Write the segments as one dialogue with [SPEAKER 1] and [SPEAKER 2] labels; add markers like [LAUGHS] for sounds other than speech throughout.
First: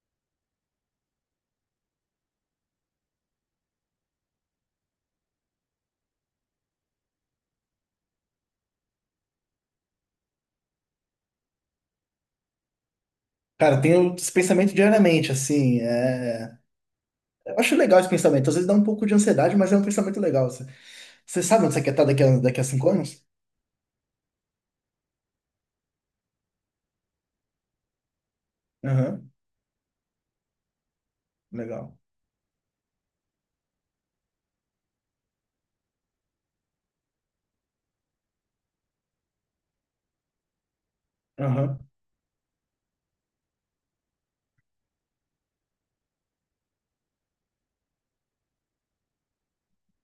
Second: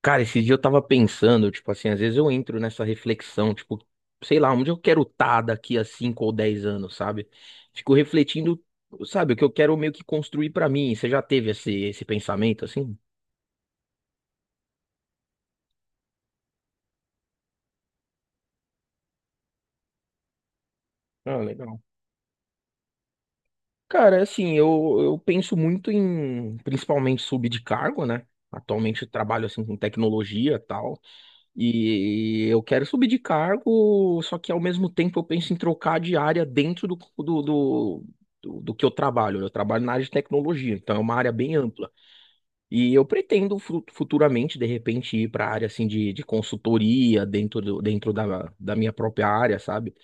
[SPEAKER 1] Cara, esses dias eu tava pensando, tipo assim, às vezes eu entro nessa reflexão, tipo, sei lá, onde eu quero estar daqui a 5 ou 10 anos, sabe? Fico refletindo, sabe, o que eu quero meio que construir pra mim. Você já teve esse pensamento, assim?
[SPEAKER 2] Cara, eu tenho esse pensamento diariamente, assim. Eu acho legal esse pensamento. Às vezes dá um pouco de ansiedade, mas é um pensamento legal. Você
[SPEAKER 1] Ah,
[SPEAKER 2] você sabe onde
[SPEAKER 1] legal.
[SPEAKER 2] você quer estar daqui a cinco anos?
[SPEAKER 1] Cara, assim, eu penso muito em, principalmente, subir de cargo, né? Atualmente eu
[SPEAKER 2] Aham,
[SPEAKER 1] trabalho, assim, com tecnologia e tal.
[SPEAKER 2] legal.
[SPEAKER 1] E eu quero subir de cargo, só que ao mesmo tempo eu penso em trocar de área dentro do que eu trabalho. Eu trabalho na área de tecnologia, então é uma área bem
[SPEAKER 2] Aham,
[SPEAKER 1] ampla. E eu pretendo futuramente, de repente, ir para a área assim, de consultoria dentro da minha própria área, sabe?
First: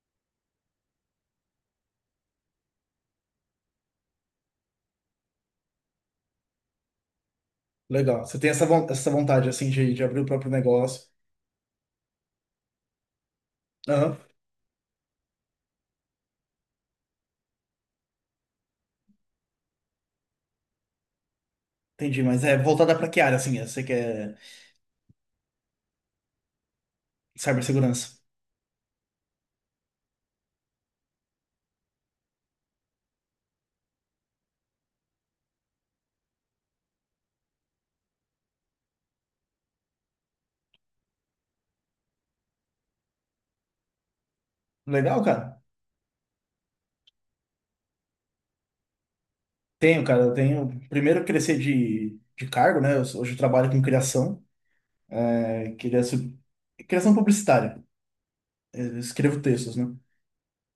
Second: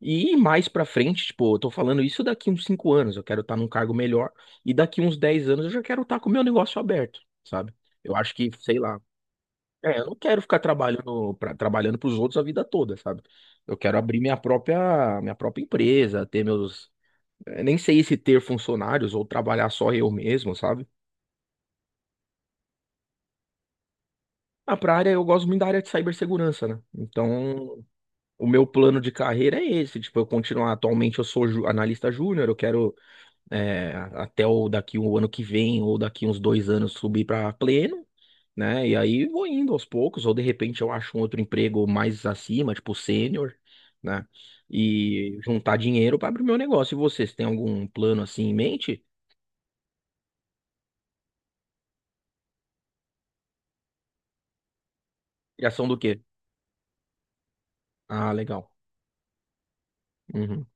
[SPEAKER 1] E mais para frente, tipo, eu tô falando isso daqui uns 5 anos, eu quero estar num cargo melhor, e daqui uns 10 anos eu já quero estar com o meu negócio aberto, sabe? Eu
[SPEAKER 2] legal.
[SPEAKER 1] acho
[SPEAKER 2] Você
[SPEAKER 1] que,
[SPEAKER 2] tem essa,
[SPEAKER 1] sei
[SPEAKER 2] von-
[SPEAKER 1] lá.
[SPEAKER 2] essa vontade, assim, de,
[SPEAKER 1] É,
[SPEAKER 2] de
[SPEAKER 1] eu não
[SPEAKER 2] abrir o
[SPEAKER 1] quero
[SPEAKER 2] próprio
[SPEAKER 1] ficar
[SPEAKER 2] negócio.
[SPEAKER 1] trabalhando para os outros a vida toda, sabe? Eu quero
[SPEAKER 2] Aham,
[SPEAKER 1] abrir minha própria empresa, ter meus nem sei se ter funcionários ou trabalhar só eu mesmo, sabe?
[SPEAKER 2] entendi. Mas é voltada pra que área, assim? Você quer
[SPEAKER 1] Ah, pra área eu gosto muito da área de cibersegurança, né? Então,
[SPEAKER 2] cibersegurança?
[SPEAKER 1] o meu plano de carreira é esse, tipo, eu continuar atualmente eu sou analista júnior, eu quero até o daqui o ano que vem ou daqui uns 2 anos subir para pleno, né? E aí vou indo aos poucos, ou de repente eu acho um outro emprego mais acima, tipo sênior, né?
[SPEAKER 2] Legal,
[SPEAKER 1] E
[SPEAKER 2] cara.
[SPEAKER 1] juntar dinheiro para abrir meu negócio. E vocês têm algum plano assim em mente?
[SPEAKER 2] Tenho, cara. Eu tenho. Primeiro, eu crescer de cargo, né? Hoje eu trabalho com criação.
[SPEAKER 1] Criação do
[SPEAKER 2] Queria
[SPEAKER 1] quê?
[SPEAKER 2] Criação publicitária.
[SPEAKER 1] Ah, legal.
[SPEAKER 2] Eu escrevo textos, né?
[SPEAKER 1] Uhum.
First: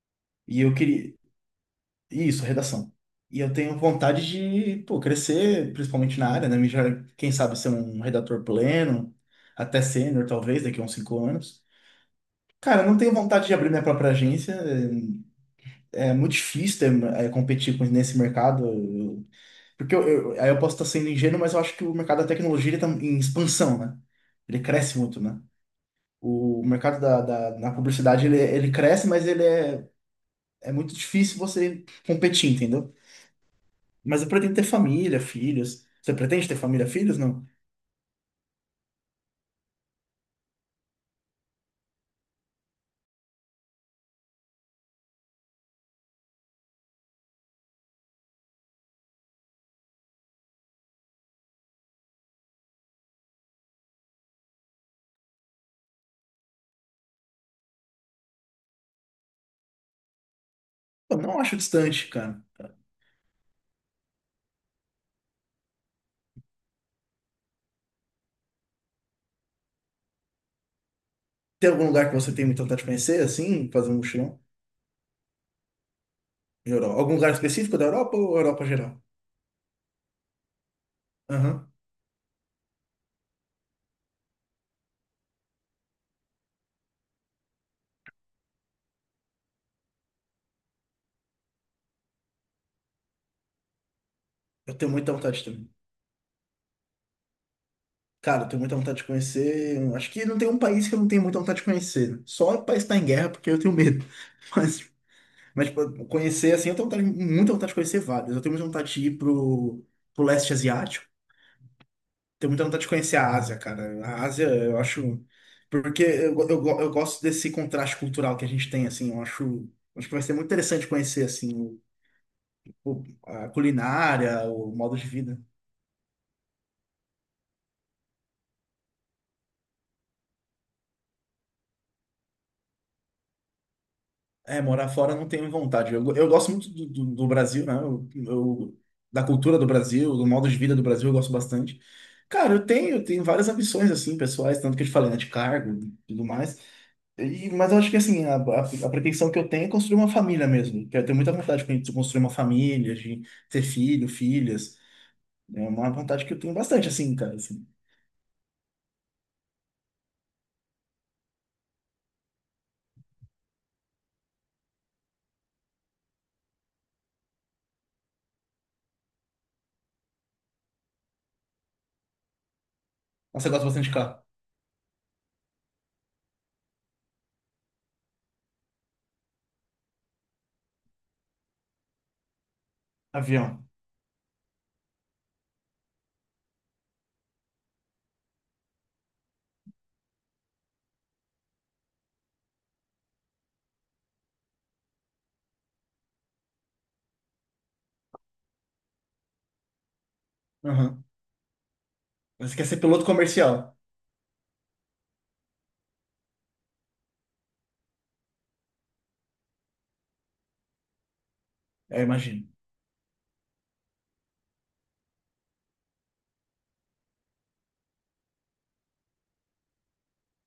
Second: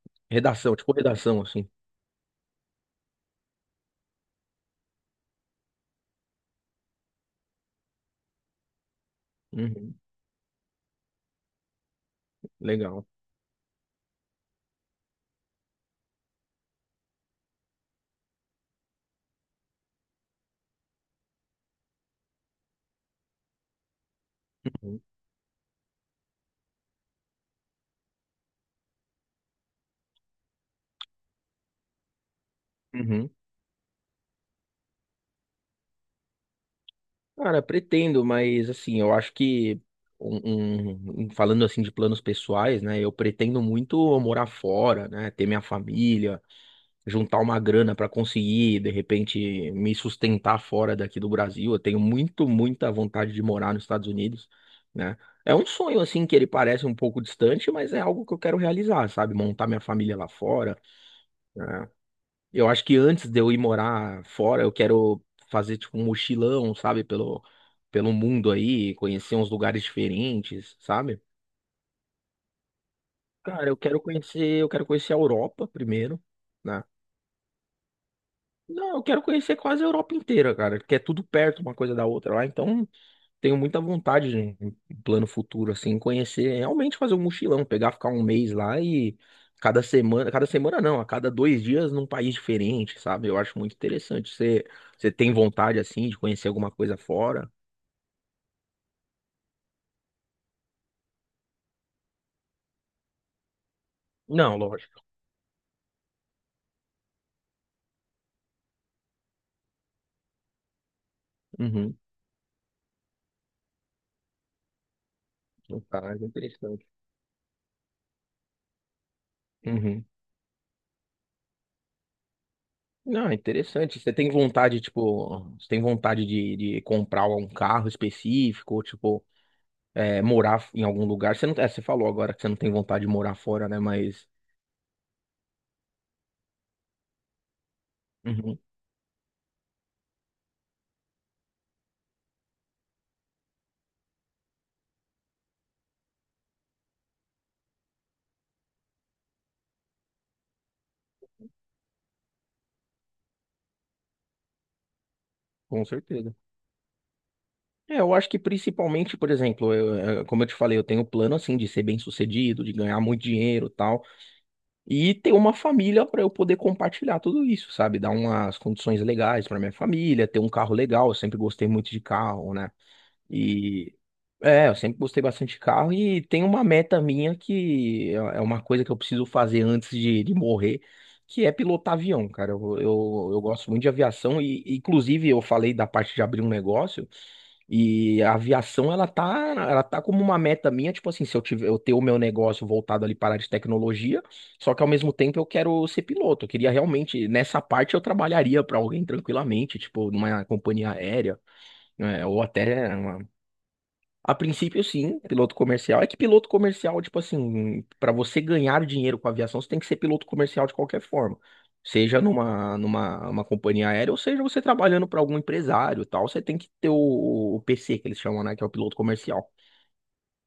[SPEAKER 2] E eu
[SPEAKER 1] Redação, tipo
[SPEAKER 2] queria.
[SPEAKER 1] redação, assim.
[SPEAKER 2] Isso, redação. E eu tenho vontade de, pô, crescer, principalmente na área, né? Quem sabe ser um redator pleno, até
[SPEAKER 1] Uhum.
[SPEAKER 2] sênior, talvez, daqui a uns 5 anos. Cara, eu não
[SPEAKER 1] Legal.
[SPEAKER 2] tenho vontade de abrir minha própria agência. É muito difícil competir nesse mercado. Porque aí eu posso estar sendo ingênuo, mas eu acho que o mercado da tecnologia está em expansão, né? Ele cresce
[SPEAKER 1] Uhum.
[SPEAKER 2] muito, né? O mercado da, na publicidade, ele cresce, mas ele é muito difícil você competir, entendeu?
[SPEAKER 1] Uhum.
[SPEAKER 2] Mas eu pretendo ter família, filhos. Você pretende ter família, filhos? Não.
[SPEAKER 1] Cara, pretendo, mas assim, eu acho que falando assim de planos pessoais, né? Eu pretendo muito morar fora, né? Ter minha família, juntar uma grana para conseguir, de repente, me sustentar fora daqui do Brasil. Eu tenho muito, muita vontade de morar nos Estados Unidos, né? É um sonho, assim, que ele parece um pouco distante, mas é algo que eu quero realizar, sabe? Montar minha família lá fora,
[SPEAKER 2] Pô, não acho
[SPEAKER 1] né?
[SPEAKER 2] distante, cara.
[SPEAKER 1] Eu acho que antes de eu ir morar fora, eu quero fazer, tipo, um mochilão, sabe? Pelo, pelo mundo aí, conhecer uns lugares diferentes, sabe?
[SPEAKER 2] Tem algum lugar que você tem muita vontade de conhecer,
[SPEAKER 1] Cara,
[SPEAKER 2] assim, fazer um mochilão?
[SPEAKER 1] eu quero conhecer a Europa primeiro,
[SPEAKER 2] Em
[SPEAKER 1] né?
[SPEAKER 2] Europa. Algum lugar específico da Europa ou Europa geral?
[SPEAKER 1] Não, eu quero conhecer quase a Europa inteira, cara, que é tudo perto
[SPEAKER 2] Aham.
[SPEAKER 1] uma coisa da outra lá, então tenho muita vontade de um plano futuro assim, conhecer, realmente fazer um mochilão, pegar, ficar um mês lá e cada semana não, a cada 2 dias num país diferente, sabe? Eu acho muito interessante. Você,
[SPEAKER 2] Eu tenho
[SPEAKER 1] você
[SPEAKER 2] muita
[SPEAKER 1] tem
[SPEAKER 2] vontade também.
[SPEAKER 1] vontade assim de conhecer alguma coisa fora?
[SPEAKER 2] Cara, eu tenho muita vontade de conhecer. Acho que não tem um país que eu não tenho muita vontade de conhecer. Só o país que tá em guerra, porque eu tenho medo.
[SPEAKER 1] Não,
[SPEAKER 2] [LAUGHS] Mas,
[SPEAKER 1] lógico.
[SPEAKER 2] mas tipo, conhecer, assim, eu tenho muita vontade de conhecer vários. Eu tenho muita vontade de ir pro leste asiático.
[SPEAKER 1] Uhum.
[SPEAKER 2] Tenho muita vontade de conhecer a Ásia, cara. A Ásia, eu acho. Porque
[SPEAKER 1] Vontade,
[SPEAKER 2] eu, go- eu, go-
[SPEAKER 1] interessante.
[SPEAKER 2] eu gosto desse contraste cultural que a gente tem, assim. Eu acho,
[SPEAKER 1] Uhum.
[SPEAKER 2] acho que vai ser muito interessante conhecer, assim, o,
[SPEAKER 1] Não, é
[SPEAKER 2] a
[SPEAKER 1] interessante. Você tem
[SPEAKER 2] culinária, o
[SPEAKER 1] vontade,
[SPEAKER 2] modo de vida.
[SPEAKER 1] tipo, você tem vontade de comprar um carro específico, tipo é, morar em algum lugar. Você não, é, você falou agora que você não tem vontade de morar fora, né? Mas,
[SPEAKER 2] É, morar fora eu não tenho vontade. Eu gosto muito do, do Brasil, né?
[SPEAKER 1] Uhum,
[SPEAKER 2] Da cultura do Brasil, do modo de vida do Brasil, eu gosto bastante. Cara, eu tenho várias ambições, assim, pessoais, tanto que eu te falei, né, de cargo e tudo mais. Mas eu acho que assim, a pretensão que eu tenho é construir uma família mesmo. Que eu tenho muita vontade de construir uma família, de ter filho, filhas. É
[SPEAKER 1] com
[SPEAKER 2] uma vontade
[SPEAKER 1] certeza.
[SPEAKER 2] que eu tenho bastante, assim, cara. Assim.
[SPEAKER 1] É, eu acho que principalmente, por exemplo, como eu te falei, eu tenho o plano assim de ser bem-sucedido, de ganhar muito dinheiro, e tal, e ter uma família para eu poder compartilhar tudo isso, sabe? Dar umas condições legais para minha família, ter um carro legal. Eu sempre gostei muito de carro, né?
[SPEAKER 2] Nossa, eu gosto bastante
[SPEAKER 1] E
[SPEAKER 2] de carro.
[SPEAKER 1] é, eu sempre gostei bastante de carro e tem uma meta minha que é uma coisa que eu preciso fazer antes de morrer, que é pilotar avião, cara. Eu
[SPEAKER 2] Avião.
[SPEAKER 1] gosto muito de aviação e, inclusive, eu falei da parte de abrir um negócio e a aviação, ela tá como uma meta minha, tipo assim, se eu tiver, eu ter o meu negócio voltado ali para a área de tecnologia, só que ao mesmo tempo eu quero ser piloto. Eu queria realmente, nessa parte eu trabalharia para alguém tranquilamente, tipo, numa companhia
[SPEAKER 2] Aham.
[SPEAKER 1] aérea, né, ou
[SPEAKER 2] Você
[SPEAKER 1] até
[SPEAKER 2] quer ser piloto comercial?
[SPEAKER 1] a princípio, sim, piloto comercial. É que piloto comercial, tipo assim, para você ganhar dinheiro com a aviação, você tem que ser piloto comercial de qualquer forma.
[SPEAKER 2] É,
[SPEAKER 1] Seja
[SPEAKER 2] imagino.
[SPEAKER 1] numa, numa uma companhia aérea, ou seja você trabalhando para algum empresário e tal, você tem que ter o PC, que eles chamam, né, que é o piloto comercial.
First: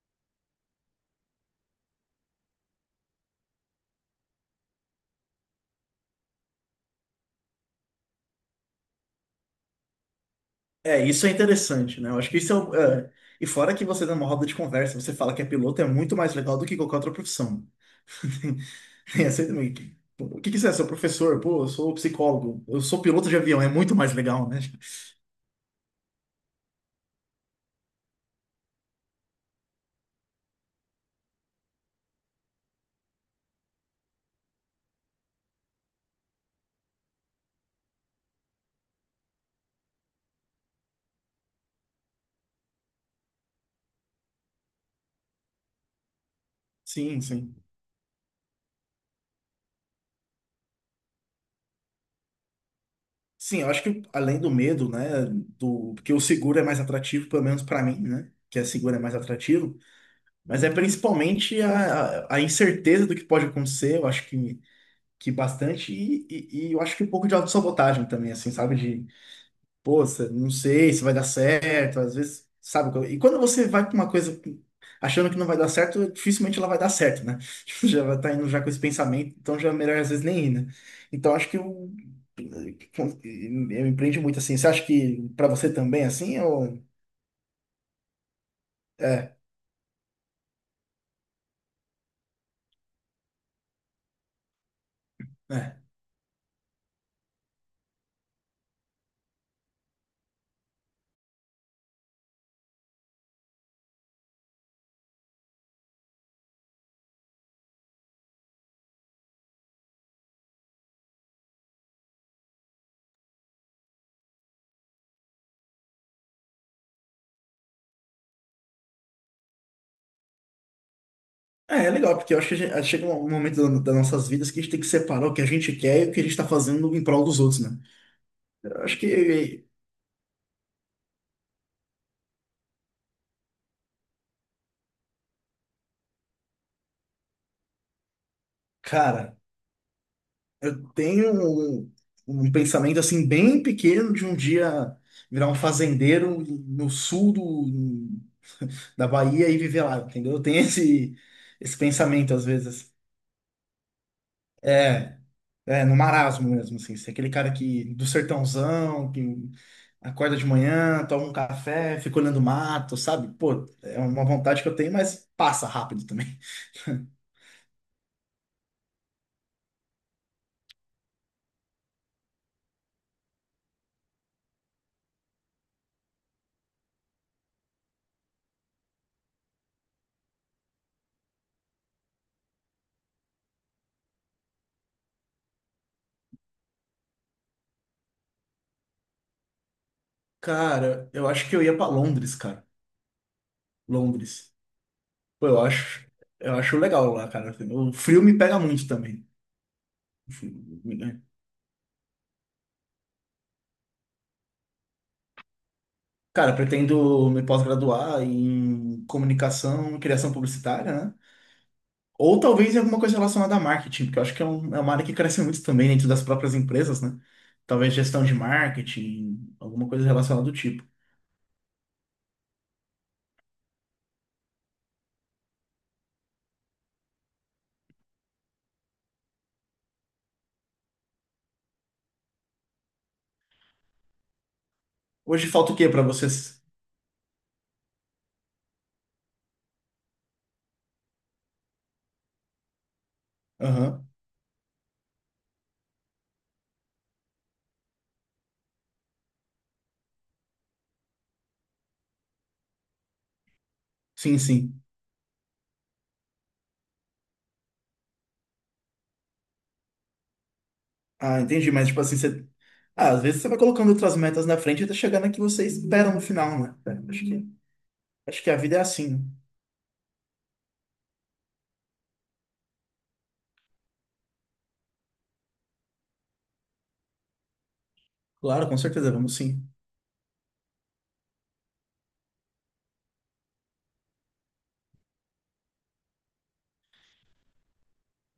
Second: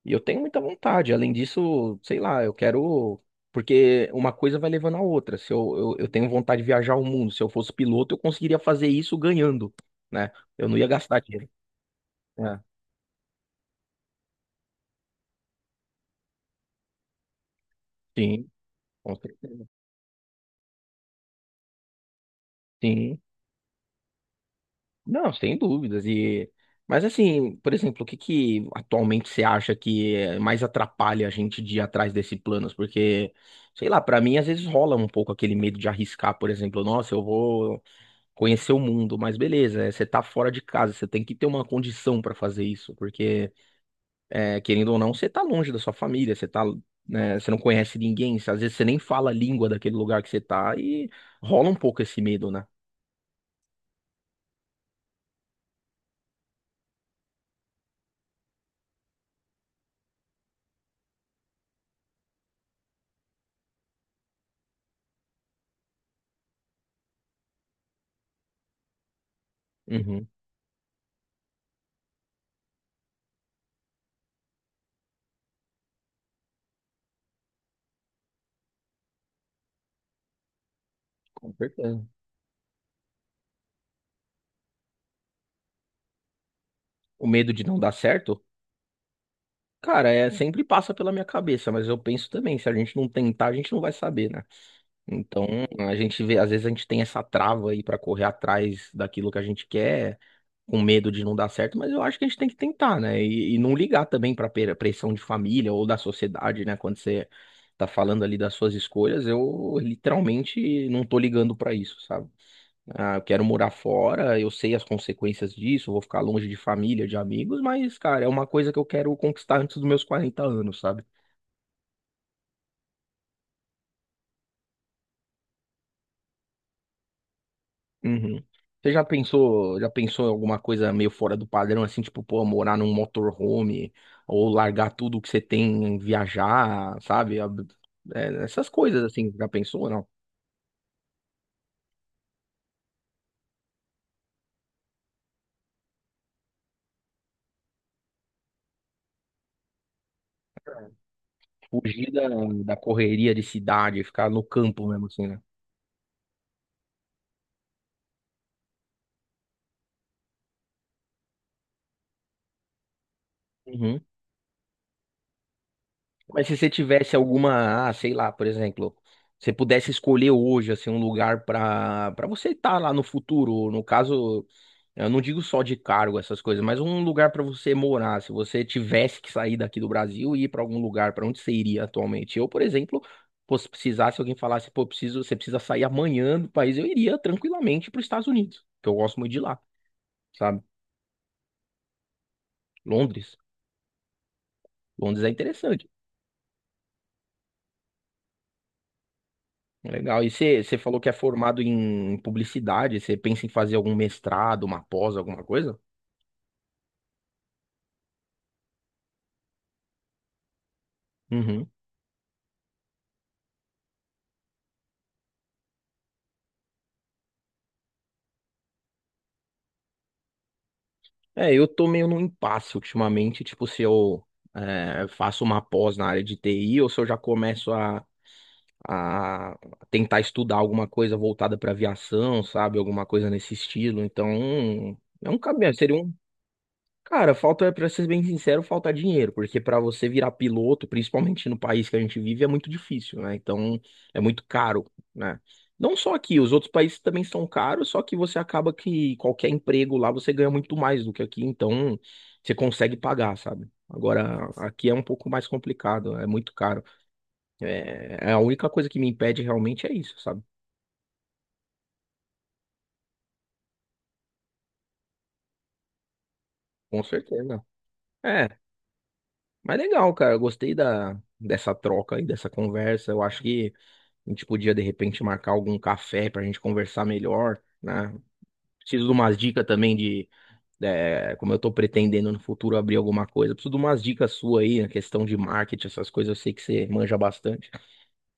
[SPEAKER 1] E eu tenho muita vontade. Além disso, sei lá, eu quero. Porque uma coisa vai levando a outra. Se eu tenho vontade de viajar o mundo, se eu fosse piloto, eu conseguiria fazer isso ganhando, né? Eu não ia
[SPEAKER 2] É,
[SPEAKER 1] gastar
[SPEAKER 2] isso é
[SPEAKER 1] dinheiro.
[SPEAKER 2] interessante, né? Eu acho que isso é,
[SPEAKER 1] É.
[SPEAKER 2] o- é. E fora que você dá uma roda de conversa, você fala que é piloto, é muito mais legal do que qualquer outra profissão.
[SPEAKER 1] Sim,
[SPEAKER 2] [LAUGHS]
[SPEAKER 1] com
[SPEAKER 2] Tem essa
[SPEAKER 1] certeza.
[SPEAKER 2] também. O que que você é? Seu professor? Pô, eu sou psicólogo. Eu sou
[SPEAKER 1] Sim.
[SPEAKER 2] piloto de avião. É muito mais legal, né? [LAUGHS]
[SPEAKER 1] Não, sem dúvidas. E mas assim, por exemplo, o que que atualmente você acha que mais atrapalha a gente de ir atrás desses planos? Porque, sei lá, pra mim às vezes rola um pouco aquele medo de arriscar, por exemplo, nossa, eu vou conhecer o mundo, mas beleza, você tá fora de casa, você tem que ter uma condição pra fazer isso, porque querendo ou não, você tá longe da sua família, você tá,
[SPEAKER 2] Sim,
[SPEAKER 1] né, você
[SPEAKER 2] sim.
[SPEAKER 1] não conhece ninguém, às vezes você nem fala a língua daquele lugar que você tá e rola um pouco esse medo, né?
[SPEAKER 2] Sim, eu acho que além do medo, né, do porque o seguro é mais atrativo, pelo menos para mim, né, que é seguro é mais atrativo, mas é principalmente a incerteza do que pode acontecer, eu acho que, bastante, e eu acho que um pouco de autossabotagem também, assim, sabe, de
[SPEAKER 1] Uhum,
[SPEAKER 2] poxa, não sei se vai dar certo, às vezes, sabe? E quando você vai para uma coisa achando que não vai dar certo, dificilmente ela vai dar certo, né? [LAUGHS] Tipo, já vai estar indo já com esse pensamento, então já é melhor às vezes nem ir, né? Então acho
[SPEAKER 1] com
[SPEAKER 2] que eu,
[SPEAKER 1] certeza.
[SPEAKER 2] eu empreendo muito assim. Você acha que para você também é assim ou
[SPEAKER 1] O medo de não dar certo?
[SPEAKER 2] é,
[SPEAKER 1] Cara, é, sempre passa pela minha cabeça, mas eu penso também, se a gente não tentar, a gente não vai saber, né? Então,
[SPEAKER 2] é.
[SPEAKER 1] a gente vê, às vezes a gente tem essa trava aí pra correr atrás daquilo que a gente quer, com medo de não dar certo, mas eu acho que a gente tem que tentar, né? E não ligar também pra pressão de família ou da sociedade, né? Quando você tá falando ali das suas escolhas, eu literalmente não tô ligando pra isso, sabe? Ah, eu quero morar fora, eu sei as consequências disso, eu vou ficar longe de família, de amigos, mas, cara, é uma coisa que eu quero conquistar antes dos meus 40 anos, sabe?
[SPEAKER 2] É legal, porque eu acho que chega um momento das nossas vidas que a gente tem que separar o que a gente quer e o que a gente está fazendo em prol dos outros, né?
[SPEAKER 1] Uhum.
[SPEAKER 2] Eu
[SPEAKER 1] Você
[SPEAKER 2] acho que,
[SPEAKER 1] já pensou em alguma coisa meio fora do padrão, assim, tipo, pô, morar num motorhome, ou largar tudo que você tem, viajar, sabe? É, essas coisas, assim,
[SPEAKER 2] cara,
[SPEAKER 1] já pensou, ou não?
[SPEAKER 2] eu tenho um, um pensamento assim bem pequeno de um dia virar um fazendeiro no sul da Bahia e viver lá, entendeu? Eu tenho [LAUGHS] esse
[SPEAKER 1] Fugir da,
[SPEAKER 2] pensamento às
[SPEAKER 1] da
[SPEAKER 2] vezes.
[SPEAKER 1] correria de cidade, ficar no campo mesmo,
[SPEAKER 2] É,
[SPEAKER 1] assim, né?
[SPEAKER 2] é, no marasmo mesmo, assim, ser aquele cara que do sertãozão, que acorda de manhã, toma um café, fica olhando o mato, sabe? Pô, é
[SPEAKER 1] Uhum.
[SPEAKER 2] uma vontade que eu tenho, mas passa rápido também.
[SPEAKER 1] Mas se você tivesse alguma, ah, sei lá, por exemplo, você pudesse escolher hoje assim um lugar para você estar lá no futuro, no caso, eu não digo só de cargo essas coisas, mas um lugar para você morar, se você tivesse que sair daqui do Brasil e ir para algum lugar, para onde você iria atualmente? Eu, por exemplo, pô, se precisasse alguém falasse, pô, preciso, você precisa sair amanhã do país, eu iria tranquilamente para os Estados Unidos, que eu gosto muito de lá,
[SPEAKER 2] [LAUGHS]
[SPEAKER 1] sabe?
[SPEAKER 2] Cara, eu acho que eu ia pra Londres, cara.
[SPEAKER 1] Londres,
[SPEAKER 2] Londres.
[SPEAKER 1] Londres é
[SPEAKER 2] Pô, eu
[SPEAKER 1] interessante.
[SPEAKER 2] acho, eu acho legal lá, cara. Assim, o frio me pega muito também.
[SPEAKER 1] Legal. E você, você
[SPEAKER 2] Assim,
[SPEAKER 1] falou que é
[SPEAKER 2] né.
[SPEAKER 1] formado em publicidade, você pensa em fazer algum mestrado, uma pós, alguma coisa?
[SPEAKER 2] Cara, pretendo me pós-graduar em comunicação, criação publicitária, né?
[SPEAKER 1] Uhum.
[SPEAKER 2] Ou talvez em alguma coisa relacionada a marketing, porque eu acho que é uma área que cresce muito também dentro das próprias empresas, né? Talvez gestão de marketing, alguma coisa relacionada do tipo.
[SPEAKER 1] É, eu tô meio num impasse ultimamente, tipo, se eu faço uma pós na área de TI ou se eu já começo a, tentar estudar alguma coisa voltada para aviação, sabe? Alguma coisa nesse estilo. Então, é um
[SPEAKER 2] Hoje falta
[SPEAKER 1] caminho,
[SPEAKER 2] o quê
[SPEAKER 1] seria
[SPEAKER 2] para
[SPEAKER 1] um
[SPEAKER 2] vocês?
[SPEAKER 1] Cara, falta, pra ser bem sincero, falta dinheiro, porque pra você virar piloto, principalmente no país que a gente vive, é muito difícil, né? Então,
[SPEAKER 2] Aham.
[SPEAKER 1] é muito caro, né? Não só aqui, os outros países também são caros, só que você acaba que qualquer emprego lá você ganha muito mais do que aqui, então você consegue pagar, sabe?
[SPEAKER 2] Sim,
[SPEAKER 1] Agora,
[SPEAKER 2] sim.
[SPEAKER 1] aqui é um pouco mais complicado, é muito caro. É, é a única coisa que me impede realmente é isso, sabe?
[SPEAKER 2] Ah, entendi, mas tipo assim, você. Ah, às vezes você vai colocando outras metas na frente até chegar na que você espera no final, né? É,
[SPEAKER 1] Com
[SPEAKER 2] Acho que,
[SPEAKER 1] certeza.
[SPEAKER 2] acho
[SPEAKER 1] É,
[SPEAKER 2] que a vida é assim, né?
[SPEAKER 1] mas legal, cara, eu gostei da, dessa troca aí, dessa conversa, eu acho que. A gente podia, de repente, marcar algum café pra gente conversar melhor, né?
[SPEAKER 2] Claro, com
[SPEAKER 1] Preciso de
[SPEAKER 2] certeza, vamos
[SPEAKER 1] umas dicas
[SPEAKER 2] sim.
[SPEAKER 1] também de, é, como eu tô pretendendo no futuro abrir alguma coisa. Preciso de umas dicas suas aí, na questão de marketing, essas coisas, eu sei que você manja bastante.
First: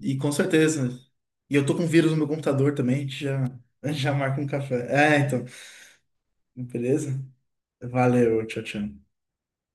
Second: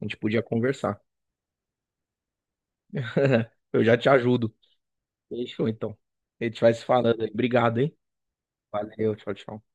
[SPEAKER 1] A gente
[SPEAKER 2] E com
[SPEAKER 1] podia
[SPEAKER 2] certeza.
[SPEAKER 1] conversar.
[SPEAKER 2] E eu tô com vírus no meu computador também, a gente já,
[SPEAKER 1] [LAUGHS]
[SPEAKER 2] [LAUGHS]
[SPEAKER 1] Eu
[SPEAKER 2] a
[SPEAKER 1] já
[SPEAKER 2] gente
[SPEAKER 1] te
[SPEAKER 2] já marca um
[SPEAKER 1] ajudo.
[SPEAKER 2] café. É, então.
[SPEAKER 1] Fechou, então. A gente vai se
[SPEAKER 2] Beleza?
[SPEAKER 1] falando aí. Obrigado, hein?
[SPEAKER 2] Valeu, tchau, tchau.
[SPEAKER 1] Valeu, tchau, tchau.